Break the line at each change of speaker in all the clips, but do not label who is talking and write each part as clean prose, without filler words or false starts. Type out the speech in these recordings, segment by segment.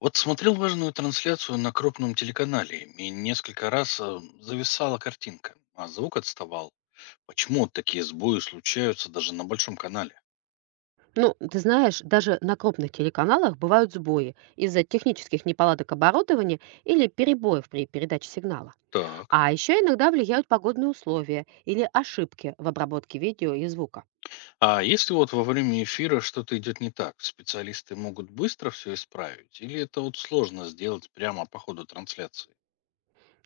Вот смотрел важную трансляцию на крупном телеканале, и несколько раз зависала картинка, а звук отставал. Почему вот такие сбои случаются даже на большом канале?
Ну, ты знаешь, даже на крупных телеканалах бывают сбои из-за технических неполадок оборудования или перебоев при передаче сигнала.
Так.
А еще иногда влияют погодные условия или ошибки в обработке видео и звука.
А если вот во время эфира что-то идет не так, специалисты могут быстро все исправить, или это вот сложно сделать прямо по ходу трансляции?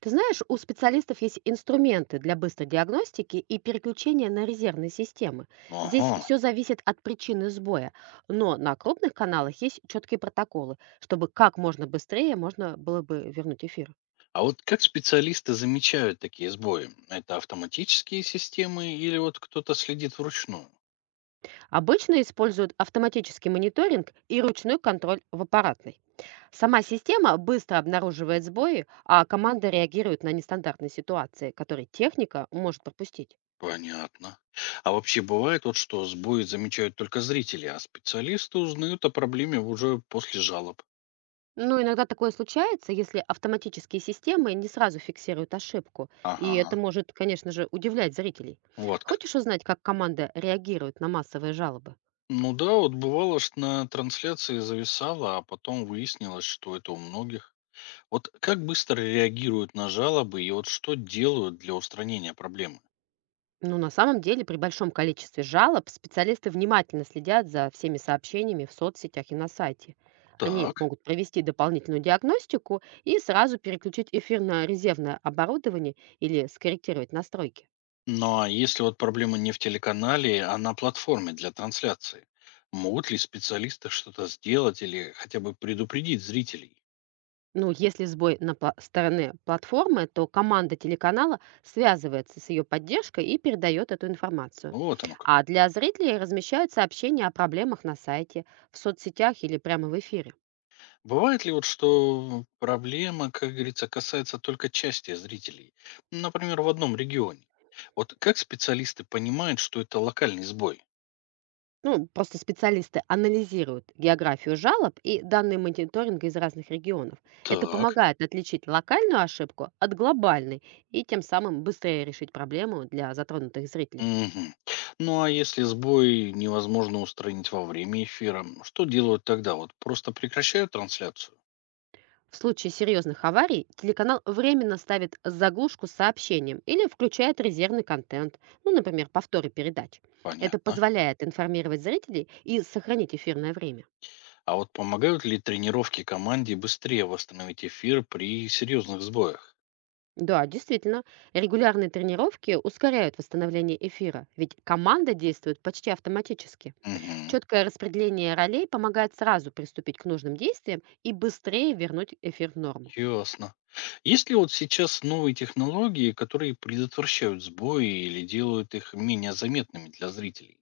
Ты знаешь, у специалистов есть инструменты для быстрой диагностики и переключения на резервные системы. Здесь
Ага.
все зависит от причины сбоя, но на крупных каналах есть четкие протоколы, чтобы как можно быстрее можно было бы вернуть эфир.
А вот как специалисты замечают такие сбои? Это автоматические системы или вот кто-то следит вручную?
Обычно используют автоматический мониторинг и ручной контроль в аппаратной. Сама система быстро обнаруживает сбои, а команда реагирует на нестандартные ситуации, которые техника может пропустить.
Понятно. А вообще бывает вот, что сбои замечают только зрители, а специалисты узнают о проблеме уже после жалоб.
Но иногда такое случается, если автоматические системы не сразу фиксируют ошибку, и это
Ага,
может, конечно же, удивлять зрителей.
вот как.
Хочешь узнать, как команда реагирует на массовые жалобы?
Ну да, вот бывало, что на трансляции зависало, а потом выяснилось, что это у многих. Вот как быстро реагируют на жалобы и вот что делают для устранения проблемы?
Ну, на самом деле, при большом количестве жалоб специалисты внимательно следят за всеми сообщениями в соцсетях и на сайте. Они
Так.
могут провести дополнительную диагностику и сразу переключить эфир на резервное оборудование или скорректировать настройки.
Ну а если вот проблема не в телеканале, а на платформе для трансляции, могут ли специалисты что-то сделать или хотя бы предупредить зрителей?
Ну, если сбой на стороне платформы, то команда телеканала связывается с ее поддержкой и передает эту информацию.
Вот оно как.
А для зрителей размещают сообщения о проблемах на сайте, в соцсетях или прямо в эфире.
Бывает ли вот, что проблема, как говорится, касается только части зрителей? Например, в одном регионе. Вот как специалисты понимают, что это локальный сбой?
Ну, просто специалисты анализируют географию жалоб и данные мониторинга из разных регионов. Это
Так.
помогает отличить локальную ошибку от глобальной и тем самым быстрее решить проблему для затронутых зрителей.
Мгм. Ну а если сбой невозможно устранить во время эфира, что делают тогда? Вот просто прекращают трансляцию?
В случае серьезных аварий телеканал временно ставит заглушку с сообщением или включает резервный контент, ну, например, повторы передач. Это
Понятно.
позволяет информировать зрителей и сохранить эфирное время.
А вот помогают ли тренировки команде быстрее восстановить эфир при серьезных сбоях?
Да, действительно, регулярные тренировки ускоряют восстановление эфира, ведь команда действует почти автоматически.
Мгм.
Четкое распределение ролей помогает сразу приступить к нужным действиям и быстрее вернуть эфир в норму.
Ясно. Есть ли вот сейчас новые технологии, которые предотвращают сбои или делают их менее заметными для зрителей?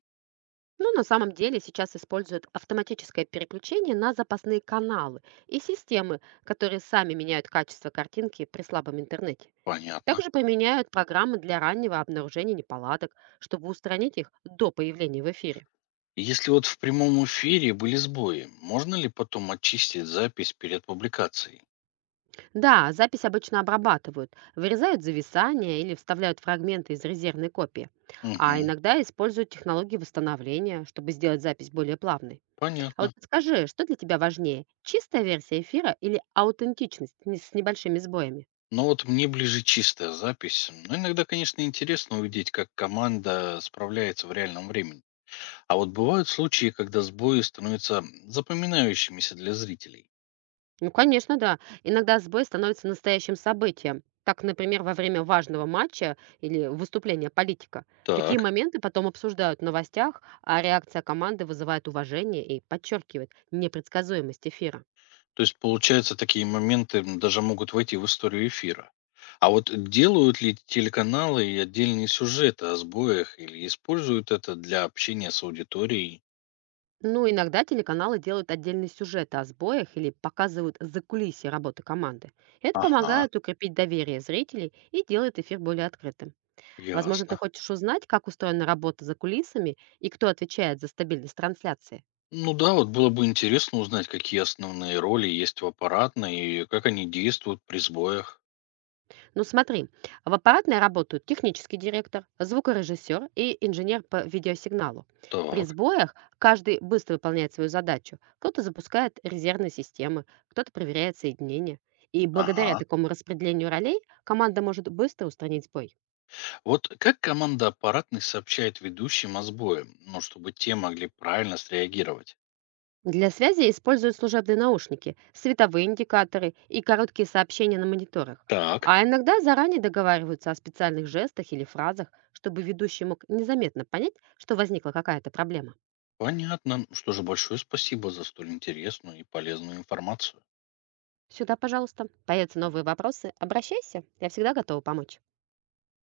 Но на самом деле сейчас используют автоматическое переключение на запасные каналы и системы, которые сами меняют качество картинки при слабом интернете.
Понятно.
Также поменяют программы для раннего обнаружения неполадок, чтобы устранить их до появления в эфире.
Если вот в прямом эфире были сбои, можно ли потом очистить запись перед публикацией?
Да, запись обычно обрабатывают, вырезают зависания или вставляют фрагменты из резервной копии. А
Угу,
иногда используют технологии восстановления, чтобы сделать запись более плавной. А вот
понятно.
скажи, что для тебя важнее, чистая версия эфира или аутентичность с небольшими сбоями?
Но вот мне ближе чистая запись. Но иногда, конечно, интересно увидеть, как команда справляется в реальном времени. А вот бывают случаи, когда сбои становятся запоминающимися для зрителей.
Ну, конечно, да. Иногда сбой становится настоящим событием. Так, например, во время важного матча или выступления политика. Такие
Так.
моменты потом обсуждают в новостях, а реакция команды вызывает уважение и подчеркивает непредсказуемость эфира.
То есть, получается, такие моменты даже могут войти в историю эфира. А вот делают ли телеканалы и отдельные сюжеты о сбоях или используют это для общения с аудиторией?
Ну, иногда телеканалы делают отдельные сюжеты о сбоях или показывают закулисье работы команды. Это
Ага,
помогает укрепить доверие зрителей и делает эфир более открытым. Возможно, ты
ясно.
хочешь узнать, как устроена работа за кулисами и кто отвечает за стабильность трансляции.
Ну да, вот было бы интересно узнать, какие основные роли есть в аппаратной и как они действуют при сбоях.
Ну смотри, в аппаратной работают технический директор, звукорежиссер и инженер по видеосигналу. При
Так,
сбоях каждый быстро выполняет свою задачу. Кто-то запускает резервные системы, кто-то проверяет соединение. И благодаря
ага.
такому распределению ролей команда может быстро устранить сбой.
Вот как команда аппаратной сообщает ведущим о сбое, ну, чтобы те могли правильно среагировать?
Для связи используют служебные наушники, световые индикаторы и короткие сообщения на мониторах.
Так.
А иногда заранее договариваются о специальных жестах или фразах, чтобы ведущий мог незаметно понять, что возникла какая-то проблема.
Понятно. Что же, большое спасибо за столь интересную и полезную информацию.
Сюда, пожалуйста. Появятся новые вопросы, обращайся. Я всегда готова помочь.